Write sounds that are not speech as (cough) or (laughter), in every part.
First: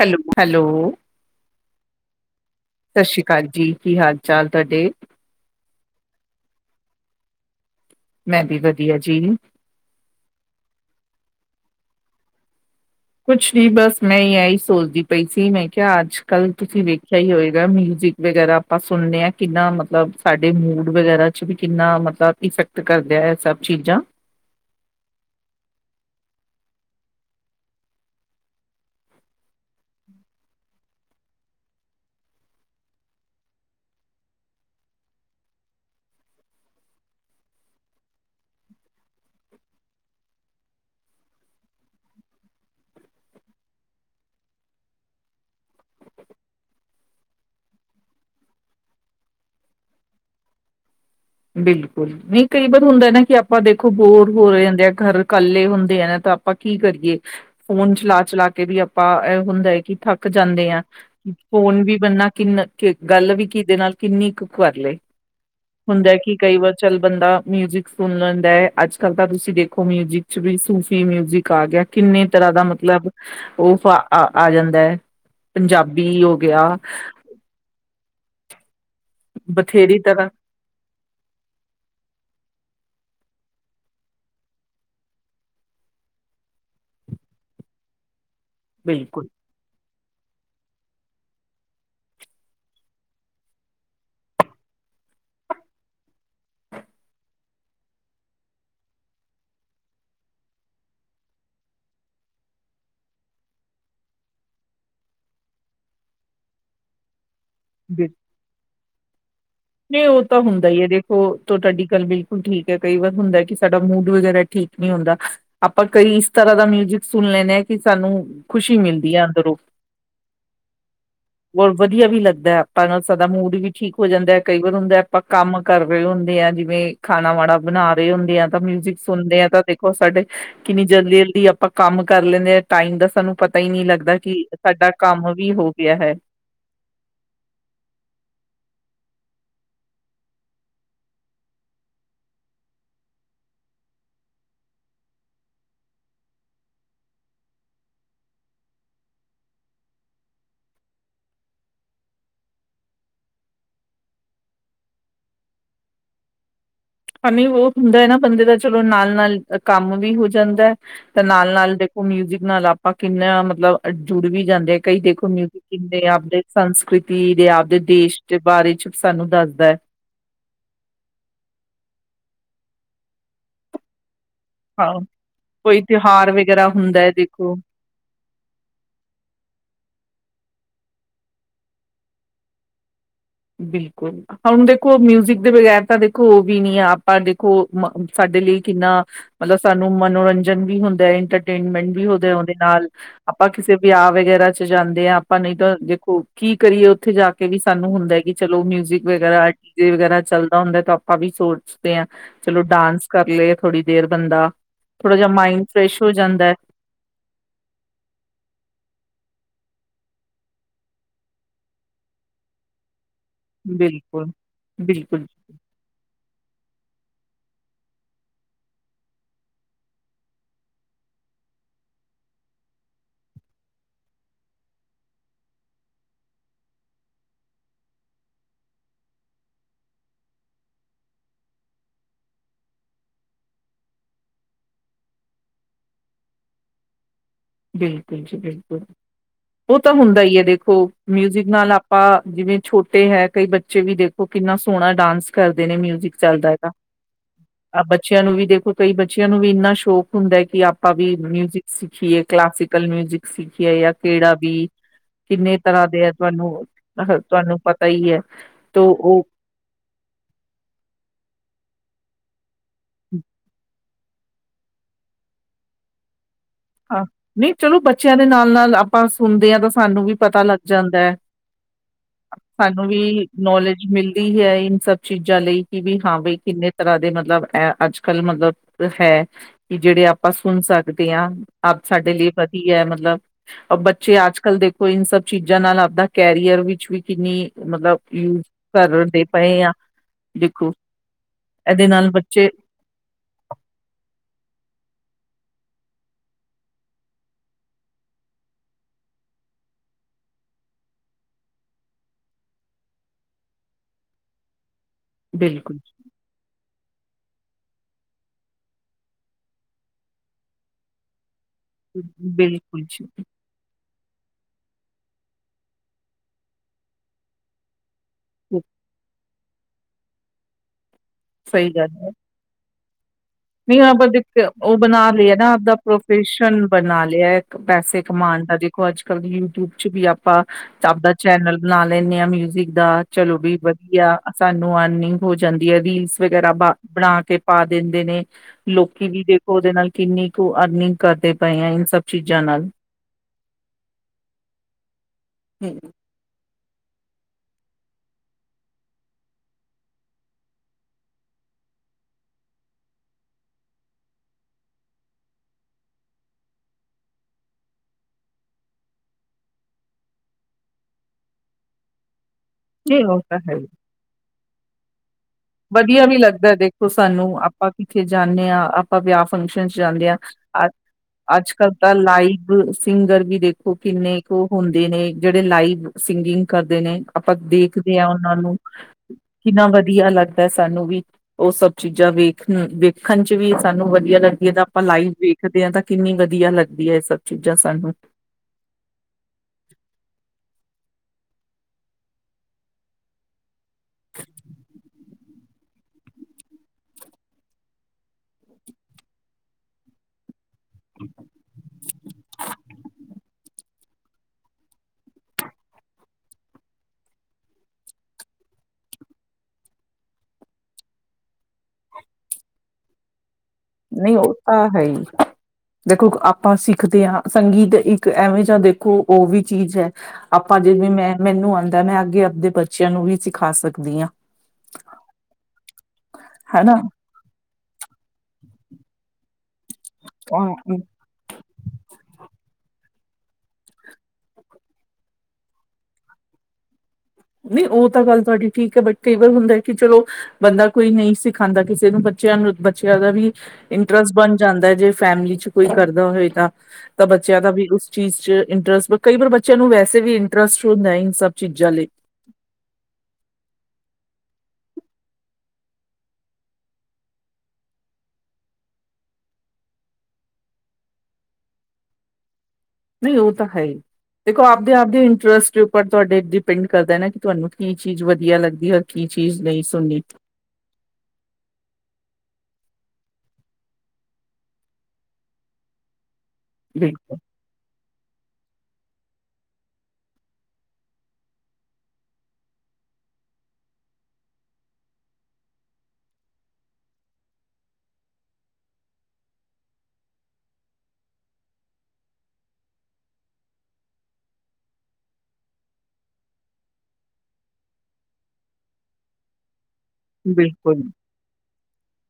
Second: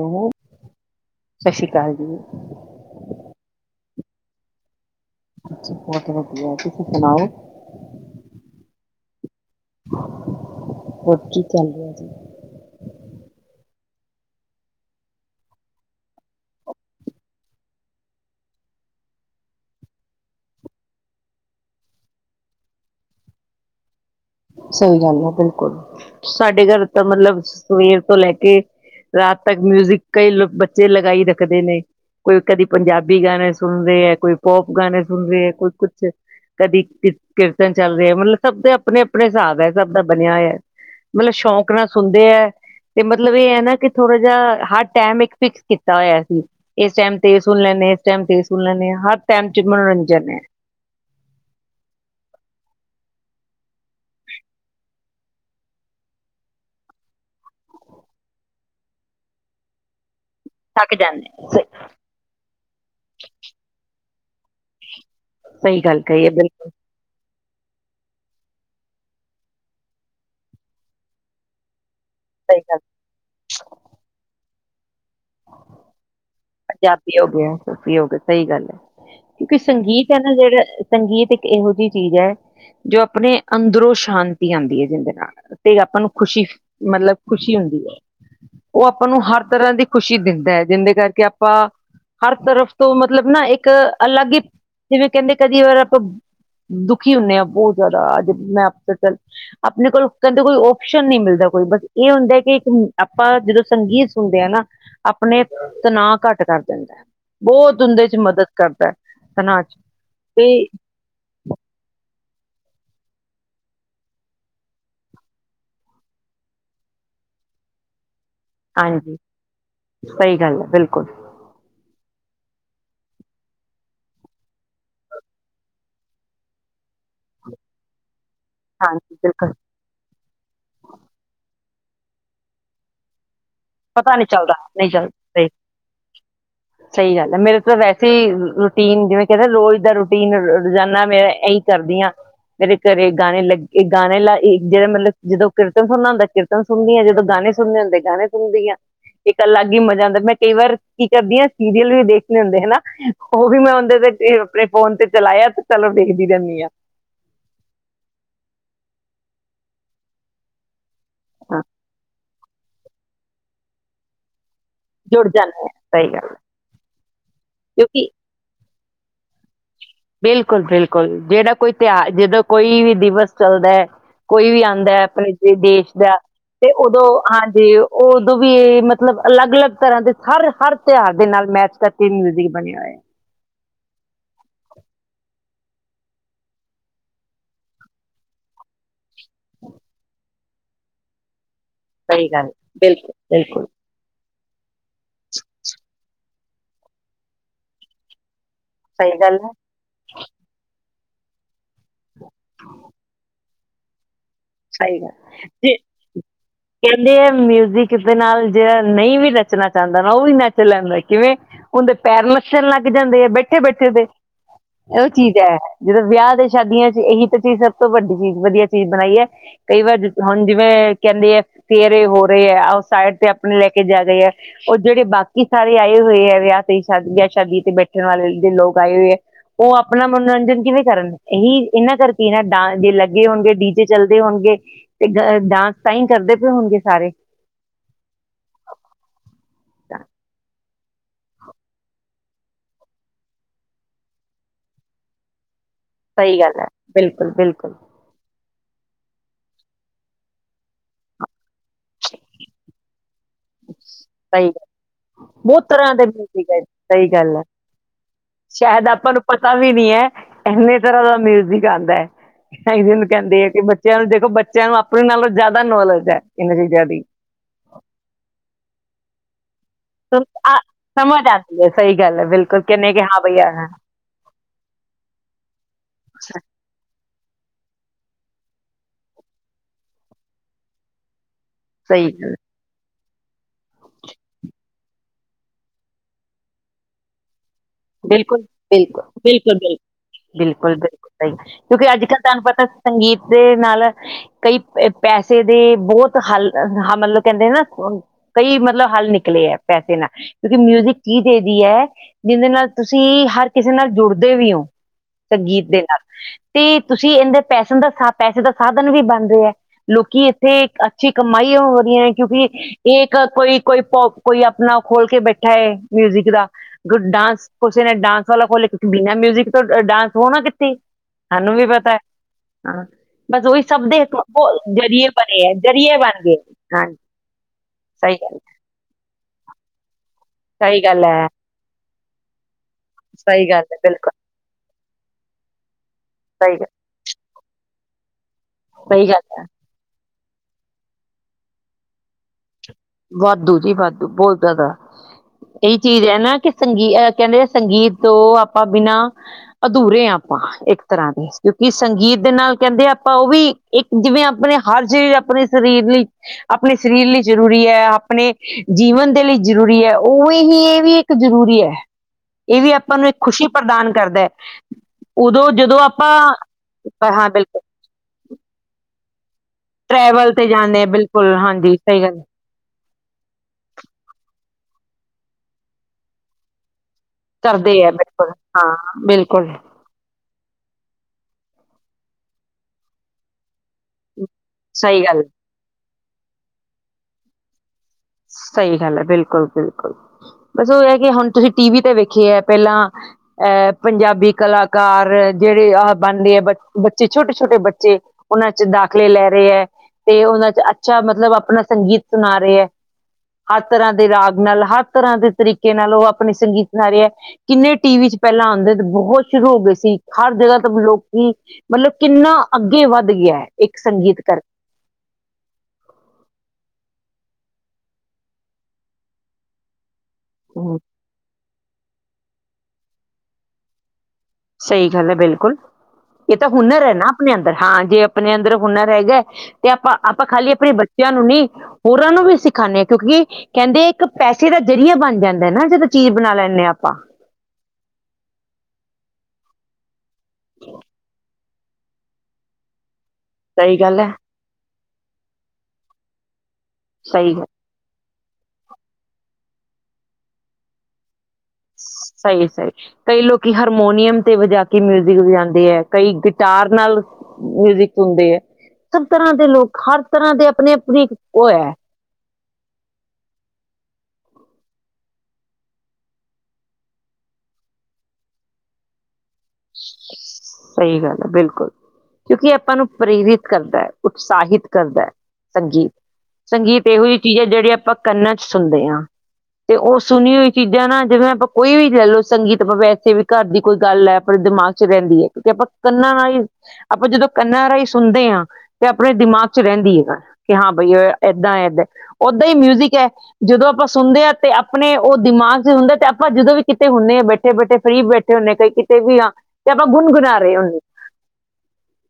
Hello, hello ਸਤਿ ਸ਼੍ਰੀ ਅਕਾਲ ਜੀ, ਸਤਿ ਸ਼੍ਰੀ ਅਕਾਲ ਜੀ। ਕੀ ਹਾਲ-ਚਾਲ ਤੁਹਾਡੇ ਅੱਛਾ ਬਹੁਤ ਵਧੀਆ ਤੁਸੀਂ ਸੁਣਾਓ ਮੈਂ ਵੀ ਵਧੀਆ ਜੀ। ਕਾਮ ਆ ਜੀ। ਕੁਛ ਨੀ ਬਸ ਮੈਂ ਇਹਹੀ ਸੋਚਦੀ ਪਈ ਸੀ ਮੈਂ ਕਿਹਾ ਅੱਜ ਕੱਲ ਤੁਸੀਂ ਵੇਖਿਆ ਹੀ ਹੋਏਗਾ, ਮਿਊਜਿਕ ਵਗੈਰਾ ਆਪਾਂ ਸੁਣਨਦੇ ਹਾਂ ਕਿੰਨਾ ਮਤਲਬ ਸਾਡੇ ਮੂਡ ਵਗੈਰਾ ਚ ਵੀ ਕਿੰਨਾ ਮਤਲਬ ਇਫੈਕਟ ਕਰਦੇ ਏ ਸਬ ਚੀਜ਼ਾਂ ਸਹੀ ਗੱਲ ਹੈ, ਬਿਲਕੁਲ ਸਾਡੇ ਘਰ ਤਾਂ ਮਤਲਬ ਸਵੇਰ ਤੋਂ ਲੈ ਕੇ ਰਾਤ ਤੱਕ ਮਿਊਜਿਕ ਕਈ ਬੱਚੇ ਲਗਾਈ ਰੱਖਦੇ ਨੇ ਕੋਈ ਕਦੀ ਪੰਜਾਬੀ ਗਾਣੇ ਸੁਣ ਰਹੇ ਹੈ ਕੋਈ ਪੋਪ ਗਾਣੇ ਸੁਣ ਰਹੇ ਹੈ ਕੋਈ ਕੁਛ ਕਦੀ ਕੀਰਤਨ ਚੱਲ ਰਿਹਾ ਹੈ, ਮਤਲਬ ਸਭ ਦੇ ਆਪਣੇ ਅਪਣੇ ਆਪਣੇ ਹਿਸਾਬ ਹੈਭ ਦਾ ਬਣਿਆ ਹੋਇਆ ਮਤਲਬ ਸ਼ੌਕ ਨਾਲ ਸੁਣਦੇ ਹੈ, ਤੇ ਮਤਲਬ ਇਹ ਹੈ ਨਾ ਕਿ ਥੋੜਾ ਜਿ ਹਰ ਟਾਈਮ ਇੱਕ ਫਿਕਸ ਕੀਤਾ ਹੋਇਆ ਸੀ, ਇਸ ਟਾਈਮ ਤੇ ਇਹ ਸੁਣ ਲੈਂਦੇਾਂ ਇਸ ਟਾਈਮ ਤੇ ਸੁਣ ਲੈਂਦੇ ਹਾਂ ਹਰ ਟਾਈਮ ਚ ਮਨੋਰੰਜਨ ਹੈ। ਬਿਲਕੁਲ ਨਹੀਂ ਕਈ ਵਾਰ ਹੁੰਦਾ ਨਾ ਕਿ ਆਪਾਂ ਦੇਖੋ ਬੋਰ ਹੋ ਰਹੇ ਜਾਂਦੇ ਆ ਘਰ ਕੱਲੇ ਹੁੰਦੇ ਆ ਨਾ ਤਾਂ ਆਪਾਂ ਕੀ ਕਰੀਏ ਫੋਨ ਚਲਾ-ਚਲਾ ਕੇ ਵੀ ਆਪਾਂ ਇਹ ਹੁੰਦਾ ਹੈ ਕਿ ਥੱਕ ਥਕ ਜਾਂਦੇ ਆ, ਥੱਕ ਜਾਂਦੇ ਫੋਨ ਵੀ ਬੰਨਾ ਕਿੰਨ ਗੱਲ ਵੀ ਕਿਦੇ ਨਾਲ ਕਿੰਨੀ ਕੁ ਕਰਲੇ ਸਹੀ ਗੱਲ ਹੁੰਦਾ ਕਹੀਏ ਕਿ ਕਈ ਬਿਲਕੁਲ ਵਾਰ ਚੱਲ ਬੰਦਾ ਮਿਊਜਿਕ ਸੁਣ ਲੈਂਦਾ ਹੈ ਅੱਜ ਕਲ ਤਾਂ ਤੁਸੀਂ ਦੇਖੋ ਮਿਊਜਿਕ ਚ ਵੀ ਸੂਫ਼ੀ ਮਿਊਜਿਕ ਆ ਗਿਆ। ਕਿੰਨੇ ਤਰ੍ਹਾਂ ਸਹੀ ਦਾ ਗੱਲ ਮਤਲਬ ਓਹ ਫ ਆ ਜਾਂਦਾ। ਹੈ ਪੰਜਾਬੀ ਓਹ ਪੰਜਾਬੀ ਹੋ ਗਏ ਹੋ, ਸੁੱਖੀ ਹੋ ਗਏ। ਸਹੀ ਗੱਲ ਹੈ। ਕਿਉਂਕਿ ਬਥੇਰੀ ਸੰਗੀਤ ਹੈ ਤਰ੍ਹਾਂ ਨਾ ਜਿਹੜਾ, ਸੰਗੀਤ ਇੱਕ ਇਹੋ ਜਿਹੀ ਚੀਜ਼ ਹੈ। ਜੋ ਆਪਣੇ ਅੰਦਰੋਂ ਸ਼ਾਂਤੀ ਆਉਂਦੀ ਹੈ, ਜਿੰਦੇ ਨਾਲ ਤੇ ਆਪਾਂ ਨੂੰ ਖੁਸ਼ੀ, ਮਤਲਬ ਖੁਸ਼ੀ ਹੁੰਦੀ ਹੈ। ਉਹ ਆਪਾਂ ਨੂੰ ਬਿਲਕੁਲ ਹਰ ਤਰ੍ਹਾਂ ਦੀ ਖੁਸ਼ੀ ਦਿੰਦਾ ਹੈ, ਜਿੰਹਦੇ ਕਰਕੇ ਆਪ ਆਪਾਂ, ਹਰ ਤਰਫ ਤੋਂ ਮਤਲਬ ਨਾ ਇੱਕ, ਅਲੱਗ ਹੀ, ਜਿਵੇਂ ਕਹਿੰਦੇ ਕਦੇ ਵਾਰ ਆਪਾਂ ਦੁਖੀ ਹੁੰਦੇ ਹਾਂ, ਬਹੁਤ ਜ਼ਿਆਦਾ। ਅੱਜ ਮੈਂ ਅਪਸੈਟ ਚੱਲ, ਆਪਣੇ ਕੋਲ ਕਹਿੰਦੇ ਕੋਈ ਓਪਸ਼ਨ ਨਹੀਂ ਮਿਲਦਾ ਕੋਈ ਬਸ। ਇਹ ਹੁੰਦਾ ਕਿ ਇੱਕ ਆਪਾਂ ਜਦੋਂ ਸੰਗੀਤ ਸੁਣਦੇ ਹਾ ਨਾ, ਆਪਣੇ ਤਨਾਅ ਘੱਟ ਤਾਂ ਕਰ ਦਿੰਦਾ। ਬਹੁਤ ਉਨਦੇ ਬਿਲ ਚ ਮਦਦ ਕਰਦਾ। ਤਣਾਅ ਚ ਨਹੀਂ ਉਹ ਤਾਂ ਤੇ ਹੁੰਦਾ ਹੀ ਹੈ। ਦੇਖੋ, ਤੋ ਤੁਹਾਡੀ ਗੱਲ ਵੀ ਹੁਣ ਠੀਕ ਹੈ, ਕਈ ਵਾਰ ਹੁੰਦਾ ਕਿ ਸਾਡਾ ਮੂਡ ਵਗੈਰਾ ਠੀਕ ਨੀ ਹੁੰਦਾ। ਆਪਾਂ ਕਈ ਇਸ ਤਰ੍ਹਾਂ ਦਾ ਮਿਊਜਿਕ ਸੁਣ ਲੈਂਦੇ ਹਾਂ ਕਿ ਸਾਨੂੰ ਖੁਸ਼ੀ ਮਿਲਦੀ ਹਾਂਜੀ ਹੈ, ਅੰਦਰੋਂ। ਸਹੀ ਗੱਲ ਹੈ ਬਿਲਕੁਲ ਹੋਰ ਵਧੀ ਵਧੀਆ ਵੀ ਲੱਗਦਾ, ਆਪਾਂ ਨਾਲ ਸਦਾ ਮੂਡ ਵੀ ਠੀਕ ਹੋ ਜਾਂਦੇ। ਕਈ ਵਾਰ ਹੁੰਦਾ, ਆਪਾਂ ਕੰਮ ਕਰ ਰਹੇ ਹੁੰਦੇ ਆਂ। ਜਿਵੇਂ, ਖਾਣਾ ਵਾਣਾ ਬਣਾ ਰਹੇ ਹੁੰਦੇ ਆ। ਤਾਂ ਮਿਊਜਿਕ ਹਾਂਜੀ ਸੁਣਦੇ ਆ ਬਿਲਕੁਲ ਤਾਂ ਦੇਖੋ ਸਾਡੇ ਕਿੰਨੀ ਜਲਦੀ ਅਪ ਆਪਾਂ ਕੰਮ ਕਰ ਲੈਂਦੇ ਹਾਂ, ਟਾਈਮ ਦਾ ਸਾਨੂੰ ਪਤਾ ਹੀ ਨਹੀਂ ਪਤਾ ਲੱਗਦਾ ਨੀ ਕਿ ਚੱਲਦਾ। ਨਹੀਂ, ਸਾਡਾ ਚੱਲ ਕੰਮ ਹੀ, ਵੀ ਹੋ ਗਿਆ ਹੈ ਸਹੀ ਗੱਲ ਹੈ। ਮੇਰੇ ਤਾਂ ਵੈਸੇ ਹੀ ਰੂਟੀਨ ਜਿਵੇਂ ਜਿਹੜਾ ਰੋਜ਼ ਦਾ ਰੂਟੀਨ ਰੋਜ਼ਾਨਾ ਮੇਰਾ, ਇਹੀ ਕਰਦੀ ਹਾਂ। ਮੇਰੇ ਘਰੇ ਗਾਣੇ ਲੱਗੇ, ਗਾਣੇ ਲਾ, ਜਿਹੜਾ ਮਤਲਬ ਜਦੋਂ ਕੀਰਤਨ ਸੁਣਨਾ ਹੁੰਦਾ, ਕੀਰਤਨ ਸੁਣਦੀ ਹਾਂ। ਜਦੋਂ ਗਾਣੇ ਸੁਣਨੇ ਹੁੰਦੇ, ਗਾਣੇ ਸੁਣਦੀ ਹਾਂ। ਇੱਕ ਅਲੱਗ ਹੀ ਮਜ਼ਾ ਆਉਂਦਾ। ਮੈਂ ਕਈ ਵਾਰ ਕੀ ਕਰਦੀ ਹਾਂ, ਸੀਰੀਅਲ ਵੀ ਦੇਖਣੇ ਹੁੰਦੇ, ਹਨਾ। ਉਹ ਵੀ ਮੈਂ ਉਹਦੇ ਤੇ, ਆਪਣੇ ਫੋਨ ਤੇ ਚਲਾਇਆ ਤੇ ਚਲੋ ਦੇਖਦੀ ਰਹਿੰਦੀ ਹਾਂ। ਹਨਾ, ਉਹ ਹੁੰਦਾ ਹੈ ਨਾ ਬੰਦੇ ਦਾ ਚਲੋ ਨਾਲ- ਨਾਲ ਕੰਮ ਵੀ ਹੋ ਜਾਂਦਾ। ਤੇ ਨਾਲ ਹਾਂ, ਨਾਲ ਦੇਖੋ ਮਿਊਜਿਕ ਨਾਲ ਆਪਾਂ ਕਿੰਨਾ, ਮਤਲਬ ਜੁੜ ਵੀ ਜਾਂਦੇ। ਜਾ ਕਈ ਜੁੜ ਦੇਖੋ ਮਿਊਜ਼ ਜਾਂਦੇ ਆ ਦਿੰਦੇ, ਸਹੀ ਗੱਲ ਹੈ। ਆਪਦੇ ਸੰਸਕ੍ਰਿਤੀ ਦੇ, ਆਪਦੇ ਕਿਉਂਕਿ ਦੇਸ਼ ਦੇ ਬਾਰੇ ਚ ਸਾਨੂੰ ਦੱਸਦਾ ਏ ਬਿਲਕੁਲ ਬਿਲਕੁਲ। ਜਿਹੜਾ ਕੋਈ ਤਿਉਹਾਰ, ਜਦੋਂ ਕੋਈ ਵੀ ਦਿਵਸ ਚੱਲਦਾ ਹੈ। ਕੋਈ ਵੀ ਹਾਂ ਆਉਂਦਾ। ਆਪਣੇ ਕੋਈ ਦੇਸ਼ ਦਾ ਤਿਉਹਾਰ ਵਗੈਰਾ ਤੇ ਹੁੰਦਾ ਉਦੋਂ ਹੈ ਦੇਖੋ ਹਾਂਜੀ, ਉਦੋਂ ਵੀ ਇਹ ਮਤਲਬ, ਅਲੱਗ ਅਲੱਗ ਤਰ੍ਹਾਂ ਦੇ ਹਰ ਹਰ ਤਿਉਹਾਰ ਦੇ ਨਾਲ ਮੈਚ ਕਰਕੇ ਮਿਊਜ਼ਿਕ ਬਣਿਆ ਹੋਇਆ। ਬਿਲਕੁਲ, ਹੁਣ ਦੇਖੋ, ਮਿਊਜਿਕ ਦੇ ਬਗੈਰ ਤਾਂ ਦੇਖੋ, ਉਹ ਵੀ ਨੀ ਆ। ਆਪਾਂ ਦੇਖੋ ਸਾਡੇ ਲਈ ਕਿੰਨਾ, ਮਤਲਬ, ਸਾਨੂੰ ਮਨੋਰੰਜਨ ਵੀ ਹੁੰਦਾ। ਇੰਟਰ ਟੇਨਮੈਂਟ ਵੀ ਸਹੀ ਹੋਜੇ ਗੱਲ ਉਹਦੇ ਨਾਲ। ਬਿਲਕੁਲ ਆਪਾਂ ਬਿਲਕੁਲ ਕਿਸੇ ਵੀ ਵਿਆਹ ਵਗੈਰਾ ਚ ਜਾਂਦੇ ਹਾਂ ਆਪਾਂ। ਨਹੀਂ, ਤਾਂ ਦੇਖੋ ਕੀ ਕਰੀਏ? ਉੱਥੇ ਜਾ ਕੇ ਵੀ ਸਾਨੂੰ ਹੁੰਦਾ। ਕਿ ਚਲੋ ਮਿਊਜਿਕ ਸਹੀ ਗੱਲ ਹੈ ਵਗੈਰਾ, ਡੀਜੇ ਵਗੈਰਾ ਚੱਲਦਾ ਹੁੰਦਾ ਤਾਂ ਆਪ ਆ ਵੀ ਸੋਚ। ਪੁਛਦੇ ਹਾਂ, ਚਲੋ ਡਾਂਸ ਕਰ ਲੇ। ਥੋੜੀ ਦੇਰ ਬੰਦਾ ਸਹੀ ਥੋੜਾ ਜਿਹਾ ਮਾਇੰਡ ਗੱਲ ਫਰੈਸ਼ ਹੋ ਜਾਂਦਾ ਹੈ ਕਹਿੰਦੇ ਹੈ ਮਿਊਜ਼ਿਕ ਦੇ ਨਾਲ ਜਿਹੜਾ ਨਹੀਂ ਵੀ ਰਚਨਾ ਆ ਨਾ ਉਹ ਵੀ ਨ ਚ ਲੈਂਦਾ ਕਿਵੇਂ ਹੁੰਦੇ ਪੈਰ ਲੱਛਣ ਲੱਗ ਜਾਂਦੇ ਆ। ਬੈਠੇ-ਬੈਠੇ ਤੇ ਬਿਲਕੁਲ ਓਹ ਬਿਲਕੁਲ ਚੀਜ਼ ਹੈ ਜਦੋਂ ਵਿਆਹ ਦੇ ਸ਼ਾਦੀਆਂ ਚ ਇਹੀ ਤਾਂ ਚੀਜ਼ ਸਭ ਤੋਂ ਵੱਡੀ ਚੀਜ਼ ਵਧੀਆ ਚੀਜ਼ ਬਣਾਈਏ ਕਈ ਵਾਰ ਹੁਣ ਜਿਵੇਂ ਕਹਿੰਦੇ ਹੈ ਫੇਰੇ ਹੋ ਰਹੇ ਹੈ ਆਓ ਸਾਈਡ ਤੇ ਆਪਣੇ ਲੈ ਕੇ ਜਾ ਗਏ ਹੈ ਉਹ ਜਿਹੜੇ ਬਾਕੀ ਸਾਰੇ ਆਏ ਹੋਏ ਹੈ ਵਿਆਹ ਤੇ ਸ਼ ਵਿਆਹ ਸ਼ਾਦੀ ਤੇ ਬੈਠਣ ਵਾਲੇ ਜ ਲੋਕ ਆਏ ਹੋਏ ਹੈ ਓਹ ਆਪਣਾ ਮਨੋਰੰਜਨ ਕਿਵੇਂ ਕਰਨ ਇਹੀ ਇਹਨਾਂ ਕਰਕੇ ਨਾ ਡ ਜੇ ਲੱਗੇ ਹੋਣਗੇ ਡੀਜੇ। ਚੱਲਦੇ ਹੋਣਗੇ ਤੇ ਡਾਂਸ ਤਾਂ ਹੀ ਕਰਦੇ ਪਏ ਹੋਣਗੇ ਸਾਰੇ। ਬਿਲਕੁਲ ਜੀ ਬਿਲਕੁਲ। ਓ ਤਾਂ ਹੁੰਦਾ ਹੀ ਹੈ ਦੇਖੋ। ਮਿਊਜਿਕ ਨਾਲ ਆਪਾਂ ਜਿਵੇਂ ਛੋਟੇ ਹੈ ਕਈ ਬੱਚੇ ਵੀ ਦੇਖੋ ਕਿੰਨਾ ਸੋਹਣਾ ਡਾਂਸ ਕਰਦੇ ਦੇ ਨੇ ਮਿਊਜਿਕ ਸਹੀ ਚੱਲਦਾ ਗੱਲ ਹੈ ਹੈਗਾ, ਬਿਲਕੁਲ ਬਿਲਕੁਲ ਆ ਬੱਚਿਆਂ ਨੂੰ ਵੀ ਦੇਖ ਕਈ ਬੱਚਿਆਂ ਨੂੰ ਵੀ ਇੰਨਾ ਸ਼ੌਕ ਹੁੰਦਾ ਹੈ ਕਿ ਆਪਾਂ ਵੀ ਮਿਊਜਿਕ ਸਿੱਖੀਏ। ਕਲਾਸਕਲ ਮਿਊਜ਼ਿਕ ਸਿੱਖੀਏ ਜਾਂ ਕਿਹੜਾ ਸਹੀ ਵੀ ਗੱਲ ਬਹੁਤ ਤਰ੍ਹਾਂ ਦੇ ਮਿਊਜਿਕ ਹੈ ਸਹੀ ਅਹ ਗੱਲ ਹੈ ਤੁਹਾਨੂੰ ਪਤਾ ਹੀ ਹੈ ਤੋ ਸ਼ਾਇਦ ਆਪਾਂ ਨੂੰ ਉਹ ਪਤਾ ਵੀ ਨੀ ਹੈ ਇੰਨੇ ਤਰ੍ਹਾਂ ਦਾ ਮਿਊਜਿਕ ਆਉਂਦਾ ਹੈ। ਇਹਨੂੰ ਕਹਿੰਦੇ ਆ ਕਿ ਬੱਚ ਬੱਚਿਆਂ ਨੂੰ ਦੇਖੋ ਬੱਚਿਆਂ ਨੂੰ ਆਪਣੇ ਨਾਲੋਂ ਜ਼ਿਆਦਾ ਨੌਲੇਜ ਹੈ। ਇਹਨਾਂ ਚੀਜ਼ਾਂ ਦੀ ਹਹ ਨਹੀਂ ਚਲੋ ਬੱਚਿਆਂ ਦੇ ਨਾਲ-ਨਾਲ ਆਪਾਂ ਸੁਣਦੇ ਹਾਂ ਤਾਂ। ਸਾਨੂੰ ਵੀ ਤਾਂ ਪਤਾ ਲੱਗ ਆ- ਜਾਂਦਾ ਹੈ ਸਮਝ ਆਉਂਦੀ ਹੈ ਸਹੀ ਗੱਲ ਹੈ ਬਿਲਕੁਲ ਸਾਨੂੰ ਕਹਿੰਦੇ ਵੀ ਕਿ ਹਾਂ ਭਈਆ ਹਾਂ ਨੌਲੇਜ ਮਿਲਦੀ ਹੈ ਇਨ ਸਬ ਚੀਜ਼ਾਂ ਲਈ ਕਿ ਵੀ ਹਾਂ ਬਈ ਕਿੰਨੇ ਤਰ੍ਹਾਂ ਦੇ ਮਤਲਬ ਮਤਲਬ ਇਹ ਅੱਜ ਕੱਲ ਮਤਲਬ ਹੈ ਕਿ ਜਿਹੜੇ ਆਪਾਂ ਸੁਣ ਸਕਦੇ ਹਾਂ। ਆਪ ਸਹੀ ਸਾਡੇ ਲਈ ਗੱਲ ਹੈ। ਵਧੀਆ ਮਤਲਬ ਬੱਚੇ ਅੱਜ ਕੱਲ੍ਹ ਦੇਖੋ ਇਨ ਸਭ ਚੀਜਾਂ ਨਾਲ ਆਪਦਾ ਕੈਰੀਅਰ ਵਿੱਚ ਵੀ ਕਿੰਨੀ ਮਤਲਬ ਯੂਜ ਬਿਲਕੁਲ-ਬਿਲਕੁਲ, ਕਰਦੇ ਪਏ ਆ ਬਿਲਕੁਲ-ਬਿਲਕੁਲ, ਦੇਖੋ ਬਿਲਕੁਲ-ਬਿਲਕੁਲ ਸਹੀ ਇਹਦੇ ਕਿਉਂਕਿ ਅੱਜ ਨਾਲ ਕੱਲ੍ਹ ਤੁਹਾਨੂੰ ਬੱਚੇ ਪਤਾ ਸੰਗੀਤ ਦੇ ਨਾਲ ਕਈ ਪੈਸੇ ਦੇ ਬਹੁਤ ਹੱਲ ਮਤਲਬ ਕਹਿੰਦੇ ਨਾ ਕਈ ਮਤਲਬ ਹੱਲ ਨਿਕਲੇ ਹੈ ਪੈਸੇ ਨਾਲ ਕਿਉਂਕਿ ਮਿਊਜ਼ਿਕ ਕੀ ਤੇਜ਼ੀ ਹੈ ਜਿਹਦੇ ਨਾਲ ਤੁਸੀਂ ਹਰ ਕਿਸੇ ਨਾਲ ਜੁੜਦੇ ਵੀ ਓ। ਸੰਗੀਤ ਬਿਲਕੁਲ ਦੇ ਨਾਲ ਤੇ ਤੁਸੀਂ ਇਹਦੇ ਪੈਸੇ ਦਾ ਸਾ ਪੈਸੇ ਦਾ ਸਾਧਨ ਵੀ ਬਣ ਰਹੇ ਹੈ ਲੋਕੀ ਇੱਥੇ ਅੱਛੀ ਮਾਈ ਹੋ ਰਹੀਆਂ ਕਿਉਂਕਿ ਬਿਲਕੁਲ ਜੀ ਇੱਕ ਕੋਈ ਕੋਈ ਕੋਈ ਆਪਣਾ ਖੋਲ ਕੇ ਬੈਠਾ ਹੈ ਮਿਊਜ਼ਿਕ ਦਾ ਗੁੱ ਡਾਂਸ ਕੁਛ। ਡਾਂਸ ਵਾਲਾ ਕੋਲ ਇੱਕ ਬਿਨਾਂ ਮਿਊਜ਼ਿਕ ਡਾਂਸ ਹੋ ਨਾ ਕਿੱਥੇ ਸਾਨੂੰ ਵੀ ਸਹੀ ਗੱਲ ਪਤਾ ਹੈ। ਹਾਂ। ਬਸ ਉਹੀ ਨਹੀਂ ਸਭ ਹਾਂ ਦੇ ਆਪਾਂ ਇੱਕ ਉਹ ਓਹ ਬਣਾ ਜਰੀਏ ਲਿਆ ਬਣੇ ਨਾ ਹੈ ਆਪਦਾ ਜਰੀਏ ਬਣ ਗਏ ਪ੍ਰੋਫੈਸ਼ਨ ਹਾਂ ਬਣਾ ਲਿਆ ਪੈਸੇ ਸਹੀ ਗੱਲ- ਕਮਾਉਣ ਦਾ ਦੇਖੋ ਅੱਜ ਕੱਲ ਰੂਪ ਚ ਵੀ ਆਪ ਸਹੀ ਆਪਾਂ ਗੱਲ ਆਪਦਾ ਹੈ ਚੈਨਲ ਬਣਾ ਲ ਦੇਣੇ ਆ ਮਿਊਜ਼ਿਕ ਦਾ ਚਲੋ ਸਹੀ ਵੀ ਗੱਲ ਹੈ ਬਿਲਕੁਲ ਵਧੀਆ ਸਾਨੂੰ ਆਣੀ ਹੋ ਜਾਂਦੀ ਹੈ। ਵੀ ਵਗੈਰਾ ਸਹੀ ਗੱਲ ਬ ਬਣਾ ਕੇ ਪਾ ਦਿੰਦੇ ਨੇ ਸਹੀ ਲੋਕੀ ਗੱਲ ਵੀ ਹੈ ਦੇਖੋ ਉਹਦੇ ਨਾਲ ਕਿੰਨੀ ਤੂੰ ਅਰਨਿੰਗ ਕਰਦੇ ਪਏ ਆ ਇਹਨ ਸਭ ਚੀਜ਼ਾਂ ਨਾਲ। ਵਾਧੂ ਜੀ ਵਾਧੂ ਬਹੁਤ ਜ਼ਿਆਦਾ ਇਹੀ ਚੀਜ਼ ਹੈ ਨਾ ਕੇ ਸੰਗੀ ਅਹ ਕਹਿੰਦੇ ਸੰਗੀਤ ਤੋਂ ਆਪਾਂ ਬਿਨਾਂ ਅਧੂਰੇ ਹ ਆਪਾਂ ਇੱਕ ਤਰ੍ਹਾਂ ਦੇ ਕਿਉਂਕਿ ਸੰਗੀਤ ਦੇ ਨਾਲ ਕਹਿੰਦੇ ਆਪਾਂ ਉਹ ਵੀ ਇੱਕ ਜਿਵੇਂ ਆਪਣੇ ਹਰ ਜੀ ਆਪਣੇ ਸਰੀਰ ਲਈ ਆਪਣੇ ਸਰੀਰ ਲਈ ਜ਼ਰੂਰੀ ਹੈ ਆਪਣੇ ਜੀਵਨ ਦੇ ਲਈ ਜ਼ਰੂਰੀ ਹੈ। ਉਵੇਂ ਹੀ ਇਹ ਵੀ ਇੱਕ ਜ਼ਰੂਰੀ ਹੈ। ਇਹ ਵੀ ਆਪਾਂ ਨਹੀਂ ਨੂੰ ਇੱਕ ਉਹ ਤਾਂ ਖੁਸ਼ੀ ਹੈ ਹੀ। ਪ੍ਰਦਾਨ ਕਰਦਾ ਹੈ। ਉਦੋਂ ਜਦੋਂ ਵਧੀਆ ਵੀ ਆਪਾਂ ਲੱਗਦਾ ਦੇਖੋ ਹਾਂ ਸਾਨੂੰ ਬਿਲਕੁਲ ਆਪਾਂ ਪਿੱਛੇ ਜਾਂਦੇ ਹਾਂ ਆਪਾਂ ਵਿਆਹ ਫੰਕਸ਼ਨ ਜਾਂਦੇ ਆ ਟਰੈਵਲ ਤੇ ਜਾਂਦੇ ਆ ਬਿਲਕੁਲ ਅੱਜ ਕੱਲ ਹਾਂਜੀ ਤਾਂ ਸਹੀ ਗੱਲ ਲਾਈਵ ਸਿੰਗਰ ਵੀ ਦੇਖੋ ਕਿੰਨੇ ਕੁ ਉਹ ਹੁੰ, ਨੇ ਜਿਹੜੇ ਲਾਈਵ ਸਿੰਗਿੰਗ ਕਰਦੇ ਨੇ। ਆਪਾਂ ਕਰਦੇ ਆ ਦੇਖਦੇ ਹਾਂ ਬਿਲਕੁਲ ਉਹਨਾਂ ਨੂੰ ਹਾਂ ਬਿਲਕੁਲ ਕਿੰਨਾ ਵਧੀਆ ਲੱਗ ਸਾਨੂੰ ਵੀ ਉਹ ਸਭ ਚੀਜ਼ਾਂ ਵੇਖ ਵੇਖਣ ਚ ਵੀ ਸਾਨੂੰ ਵਧੀਆ ਲੱਗੀ ਹੈ। ਤਾਂ ਆਪਾਂ ਸਹੀ ਲਾਈਵ ਗੱਲ ਵੇਖਦੇ ਹਾਂ। ਤਾਂ ਕਿੰਨੀ ਵਧੀਆ ਲੱਗਦੀ ਹੈ। ਇਹ ਸਭ ਚੀਜ਼ਾਂ ਸਾਨੂੰ। ਸਹੀ ਗੱਲ ਹੈ ਬਿਲਕੁਲ, ਬਿਲਕੁਲ ਬਸ ਉਹ ਇਹ ਹੈ ਕਿ ਹੁਣ ਤੁਸੀਂ ਟੀ ਵੀ ਤੇ ਵੇਖੇ ਹੈ ਪਹਿਲਾਂ ਅ ਪੰਜਾਬੀ ਕਲਾਕਾਰ ਜਿਹੜੇ ਆ ਬਣਦੇ ਹੈ ਬ ਬੱਚੇ ਛੋਟੇ-ਛੋਟੇ ਬੱਚੇ ਉਹਨਾਂ ਚ ਦਾਖਲੇ ਲੈ ਰਹੇ ਹੈ ਤੇ ਉਹਨਾਂ ਅੱਛਾ ਮਤਲਬ ਆਪਣਾ ਸੰਗੀਤ ਸੁਣਾ ਰਹੇ ਹੈ। ਹਰ ਤਰ੍ਹਾਂ ਦੇ ਰਾਗ ਨਾਲ ਹਰ ਤਰ੍ਹਾਂ ਦੇ ਤਰੀਕੇ ਨਾਲ ਉਹ ਆਪਣੇ ਸੰਗੀਤ ਨਾਲ ਰਿਹਾ ਕਿੰਨੇ ਟੀ ਵੀ ਚ ਪਹਿਲਾਂ ਆਉਂਦੇ ਬਹੁਤ ਸ਼ੁਰੂ ਹੋ ਗਏ ਸੀ ਹਰ ਜਗ੍ਹਾ ਤੋਂ ਲੋਕੀ ਮਤਲਬ ਕਿੰਨਾ ਅੱਗੇ ਵੱਧ ਗਿਆ ਹੈ। ਇੱਕ ਨਹੀਂ ਸੰਗੀਤ ਉਹ ਤਾਂ ਹੈ ਹੀ ਦੇਖੋ ਆਪਾਂ ਸਿੱਖਦੇ ਹਾਂ ਸੰਗੀਤ ਇੱਕ ਐਵੇਂ ਜਾਂ ਦੇਖੋ ਉਹ ਵੀ ਚੀਜ਼ ਹੈ। ਆਪਾਂ ਕਰਕੇ ਜਿ‍ਵੇ ਮੈਂ ਮੈਨੂੰ ਆ ਮੈਂ ਅੱਗੇ ਆਪਦੇ ਬੱਚਿਆਂ ਨੂੰ ਵੀ ਸਿਖਾ ਸਕਦੀ ਹਾਂ। ਸਹੀ ਗੱਲ ਹੈ ਬਿਲਕੁਲ ਇਹ ਤਾਂ ਹਨਾ ਹੁਨਰ ਹੈ ਨਾ ਆਪਣੇ ਅੰਦਰ ਹਾਂ ਜੇ ਆਪਣੇ ਅੰਦਰ ਹੁਨਰ ਰ ਹੈਗਾ। ਤੇ ਆਪਾਂ ਆਪਾਂ ਖਾਲੀ ਆਪਣੇ ਬੱਚਿਆਂ ਨੂੰ ਨੀ ਹੋਰਾਂ ਨੂੰ ਵੀ ਸਿਖਾਣੇ। ਕਿਉਂਕਿ ਕਹਿੰਦੇ ਇੱਕ ਪੈਸੇ ਦਾ ਜ਼ਰੀਆ ਬਣ ਜਾਂਦਾ ਨਾ ਜਦੋਂ ਚੀਜ਼ ਬਣਾ ਲੈਂਦੇ ਹਾਂ ਆਪਾਂ। ਉਹ ਤਾਂ ਗੱਲ ਤੁਹਾਡੀ ਠੀਕ ਹੈ। ਬਟ ਇਹ ਵਾਰ ਹੁੰਦਾ ਹੈ ਕਿ ਚਲੋ। ਬੰਦਾ ਕੋਈ ਨਹੀਂ ਸੀ ਖਾਂਦਾ ਕਿਸੇ ਨੂੰ ਬੱਚਿਆਂ ਨੂੰ ਬੱਚ ਦਾ ਵੀ ਸਹੀ ਗੱਲ ਹੈ ਇੰਟਰਸਟ ਬਨ ਜਾਂਦਾ ਜੇ ਫੈਮਿਲੀ 'ਚ ਕੋਈ ਕਰਦਾ ਹੋਏਗਾ। ਤਾਂ ਸਹੀ ਬੱਚਿਆਂ ਗੱਲ ਦਾ ਵੀ ਉਸ ਚੀਜ਼ 'ਚ ਇੰਟਰਸਟ, ਕਈ ਵਾਰ ਬੱਚਿਆਂ ਨੂੰ ਵੈਸੇ ਵੀ ਇੰਟਰਸਟ ਹੁੰਦਾ ਇਨ ਸਬ ਚੀਜਾ ਲਈ। ਸਹੀ ਹੈ, ਸਹੀ ਕਈ ਲੋਕੀ ਹਾਰਮੋਨੀਅਮ ਤੇ ਵਜਾ ਕੇ ਮਿਊਜ਼ਿਕ ਵਜਾਉਂਦੇ ਐ, ਕਈ ਗਿਟਾਰ ਨਾਲ ਮਿਊਜਿਕ ਸੁੁੰਦੇ ਐ, ਸਭ ਤਰਾਹ ਦੇ ਲੋਕ ਹਰ ਤਰਾਹ ਦੇ ਆਪਨੇ ਆਪਨੀ ਓਹ ਹੈ। ਨਹੀਂ ਓਹ ਤਾਂ ਹੈ ਹੀ, ਦੇਖੋ ਆਪਦੇ ਆਪ ਦੇ ਇੰਟਰਸਟ ਦੇ ਉੱਪਰ ਤੁਹਾਡੇ ਡਿਪੈਂਡ ਕਰਦਾ ਨਾ ਕੀ ਤੁਹਾਨੂੰ ਕੀ ਚੀਜ਼ ਵਧੀਆ ਲੱਗਦੀ ਔਰ ਕੀ ਚੀਜ਼ ਨਹੀਂ ਸੁਣਨੀ ਸਹੀ ਗੱਲ ਐ, ਬਿਲਕੁਲ ਕਿਉਂਕਿ ਆਪਾਂ ਨੂੰ ਪ੍ਰੇਰਿਤ ਕਰਦਾ ਐ, ਉਤਸ਼ਾਹਿਤ ਕਰਦਾ ਐ ਸੰਗੀਤ। ਸੰਗੀਤ ਐਹੋ ਬਿਲਕੁਲ ਜੀ ਚੀਜ਼ ਹੈ ਜਿਹੜੀ ਆਪਾਂ ਕੰਨਾਂ ਸੁਨਦੇ ਆ, ਤੇ ਓਹ ਸੁਣੀ ਹੋਈ ਚੀਜ਼ਾਂ ਨਾ ਜਿਵੇਂ ਆਪਾਂ ਕੋਈ ਵੀ ਲੈ ਲਓ ਸੰਗੀਤ ਆਪਾਂ ਵੈਸੇ ਵੀ ਘਰ ਦੀ ਕੋਈ ਗੱਲ ਹੈ। ਅਪਨੇ ਦਿਮਾਗ 'ਚ ਰਹਿੰਦੀ ਐ, ਕਿਉਂਕਿ ਆਪਾਂ ਕੰਨਾਂ ਨਾਲ ਹੀਂ ਆਪਾਂ ਜਦੋਂ ਕੰਨਾਂ ਰਾਈ ਸੁਨਦੇ ਆ ਤੇ ਆਪਣੇ ਦਿਮਾਗ 'ਚ ਰਹਿੰਦੀ ਐ ਗਲ ਕੀ ਹਾਂ ਬਈ ਐਦਦਾ ਐਦੇ ਓਦਾਂ ਇ ਮਿਊਜਿਕ ਐ ਜਦੋਂ ਆਪਾਂ ਸੁਣਦੇ ਆ ਤੇ ਆਪਨੇ ਓਹ ਦਿਮਾਗ 'ਚ ਹੁੰਦਾ ਤੇ ਆਪਾਂ ਜਦੋਂ ਵੀ ਕਿਤੇ ਹੁੰਨੇ ਬੈਠੇ- ਬੈਠੇ ਫਰੀ ਬੈਠੇ ਹੁੰਦੇ ਹਾਂ ਕਈ ਕਈ ਤੇ ਵੀ ਆ ਬਿਲਕੁਲ,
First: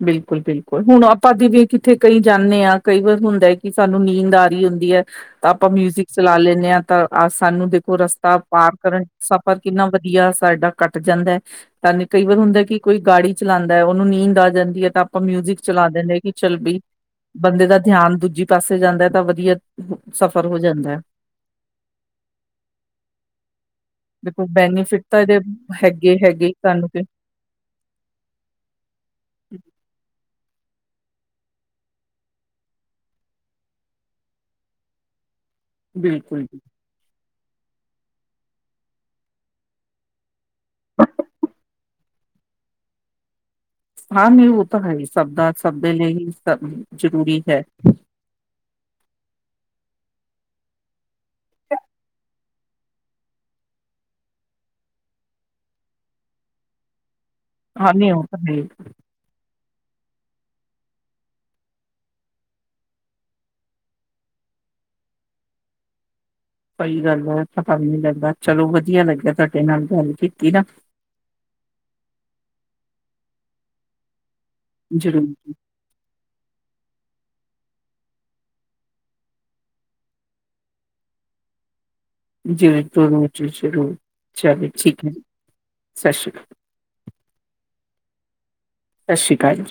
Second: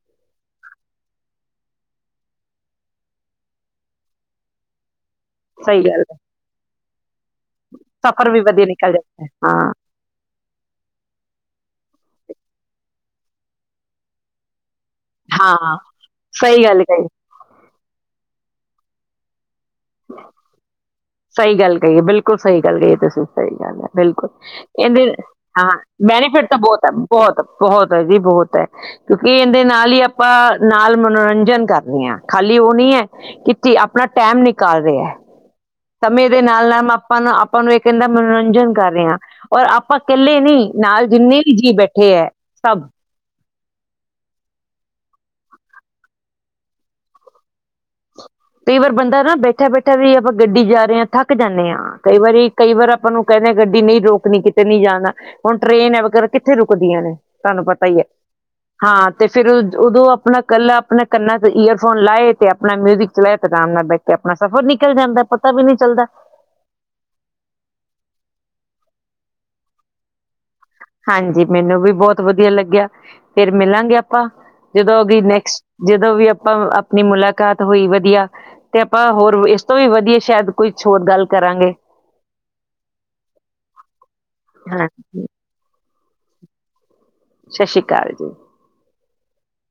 ਬਿਲਕੁਲ, ਬਿਲਕੁਲ, ਹੁਣ ਆਪ ਆਪਾਂ ਦੀ ਵੀ ਕਿੱਥੇ ਕਈ ਜਾਂਨੇ ਆ, ਕਈ ਵਾਰ ਹੁੰਦਾ ਐ ਕੀ ਸਾਨੂੰ ਨੀਂਦ ਆ ਰਹੀ ਹੁੰਦੀ ਹੈ। ਤਾਂ ਆਪਾਂ ਸਹੀ ਗੱਲ ਮਿਊਜਿਕ ਹੈ ਚਲਾ ਲੈਂਨੇ ਆ। ਆਹ ਸਾਨੂੰ ਦੇਖੋ ਸਫ਼ਰ ਰਸਤਾ ਵੀ ਵਧੀਆ ਪਾਰ ਨਿਕਲ ਕਰਨ ਜਾਂਦਾ ਹੈ ਸਫ਼ਰ ਹਾਂ ਕਿੰਨਾ ਵਧੀਆ ਸਾਡਾ ਕੱਟ ਜਾਂਦਾ ਹੈ ਸਾਨੂੰ ਕਈ ਵਾਰ ਹੁੰਦਾ ਕੀ ਕੋਈ ਗਾੜੀ ਚਲਾਉਂਦਾ, ਓਹਨੂੰ ਨੀਂਦ ਆ ਜਾਂਦੀ ਐ। ਆਪਾਂ ਮਿਊਜਿਕ ਹਾਂ ਚਲਾ ਦਿੰਨੇ ਕੀ ਚੱਲ ਸਹੀ ਬਈ ਗੱਲ ਕਹੀ ਬੰਦੇ ਦਾ ਧਿਆਨ ਦੂਜੀ ਪਾਸੇ ਜਾਂਦਾ ਐ, ਤਾਂ ਵਧੀਆ ਸਫ਼ਰ ਹੋ ਜਾਂਦਾ ਹੈ ਸਹੀ ਗੱਲ ਕਹੀ ਐ, ਬਿਲਕੁਲ ਸਹੀ ਗੱਲ ਕਹੀ ਐ ਤੁਸੀਂ, ਸਹੀ ਗੱਲ ਐ, ਬਿਲਕੁਲ ਦੇਖੋ ਇਹ ਬੈਨੀਫਿਟ ਦੇ ਤਾਂ ਇਹਦੇ ਹਾਂ ਹੈਗੇ ਬੈਨੀਫਿਟ ਹੈਗੇ ਹੀ ਤਾਂ ਬੋਤ ਐ ਸਾਨੂੰ ਤੇ ਬੋਤ ਬੋਹੋਤ। ਜੀ ਬੋਤ ਐ, ਕਿਉਕਿ ਐ ਇਹਦੇ ਨਾਲ ਹੀ ਆਪਾਂ ਨਾਲ ਮਨੋਰੰਜਨ ਕਰਨੇ ਆ, ਖਾਲੀ ਓਹ ਨੀ ਐ ਕੀ ਆਪਨਾ ਟਾਈਮ ਨਿਕ ਕਾਲ ਰਿਹਾ ਐ। ਤਾ ਮੇਰੇ ਬਿਲਕੁਲ ਨਾਲ- ਨਾਲ ਮ ਆਪਾਂ ਨਾ ਅਪ ਓਹਨੂੰ ਇਹ ਕਹਿੰਦਾ ਮਨੋਰੰਜਨ ਕਰ ਰਹੇ ਆ ਔਰ ਆਪਾਂ ਕੱਲੇ ਨਹੀ। ਨਾਲ ਜਿੰਨੇ ਵੀ ਜੀਅ ਬੈਠੇ ਐ। ਸਭ। ਹਾਂ, ਨੀ ਓਹ ਤਾ ਹੈ ਹੀ ਸਬਦੇ, ਸਬਦੇ ਲਈ ਹੀ ਸਭ ਜਰੂਰੀ ਹੈ। ਕਈ ਵਾਰ ਬੰਦਾ ਨਾ ਬੈਠਾ ਬੈਠਾ ਵੀ ਆਪਾਂ ਗੱਡੀ ਜਾ ਰਹੇ ਹਾਂ ਥੱਕ ਜਾਨੇ ਆ ਕਈ ਵਾਰੀ ਕਈ ਵਾਰ ਆਪਾਂ ਨੂੰ ਕਹਿੰਨੇ ਆ ਗੱਡੀ ਨਹੀਂ ਰੋਕਨੀ ਕਿਤੇ ਨੀ ਜਾਨਾ ਹੁਨ ਟ੍ਰੇਨ ਹੈ ਵਗੈਰਾ ਕਿੱਥੇ ਰੁਕਦੀਆਂ ਨੇ। ਤੁਹਾਨੂੰ ਪਤਾ ਹੀ ਐ ਹਾਂਜੀ ਉਹ ਤਾਂ ਹੈ ਹੀ। ਹਾਂ ਤੇ ਫਿਰ ਓਦੋਂ ਆਪਨਾ ਕੱਲਾ ਆਪਨੇ ਕੰਨਾਂ ਈਅਰਫੋਨ ਲਾਏ ਤੇ ਆਪਨਾ ਮਿਊਜ਼ਿਕ (unintelligible) ਤੇ ਆਰਾਮ ਨਾਲ ਬੈਠ ਕੇ ਆਪਣਾ ਸਫ਼ਰ ਨਿਕਲ ਜਾਂਦਾ, ਪਤਾ ਵੀ ਨੀ ਚੱਲਦਾ। ਸਹੀ ਗੱਲ ਐ, ਪਤਾ ਵੀ ਨੀ ਲੱਗਦਾ ਚਲੋ ਵਧੀਆ ਲੱਗਿਆ ਤੁਹਾਡੇ ਨਾਲ ਗੱਲ ਕੀਤੀ ਨਾ। ਹਾਂਜੀ, ਮੈਨੂੰ ਵੀ ਬਹੁਤ ਵਧੀਆ ਲੱਗਿਆ, ਫਿਰ ਮਿਲਾਂਗੇ ਆਪਾਂ। ਜਦੋਂ ਵੀ ਜ਼ਰੂਰ ਜੀ, ਨੈਕਸਟ ਜਦੋਂ ਵੀ ਆਪਾਂ ਆਪਣੀ ਮੁਲਾਕਾਤ ਹੋਈ ਵਧੀਆ ਤੇ ਆਪਾਂ ਹੋਰ ਇਸ ਤੋਂ ਵੀ ਵਧੀਆ ਸ਼ਾਇਦ ਕੋਈ ਛੋਟ ਗੱਲ ਕਰਾਂਗੇ। ਜਿ ਚ ਸ਼ੁਰੂ ਚੱਲ ਹਾਂ ਠੀਕ ਹੈ। ਸਤਿ ਸਤਿ ਸ਼੍ਰੀ ਅਕਾਲ। ਸਤਿ ਸ੍ਰੀ ਅਕਾਲ ਜੀ। ਸ਼ਿਕਾਇਤ।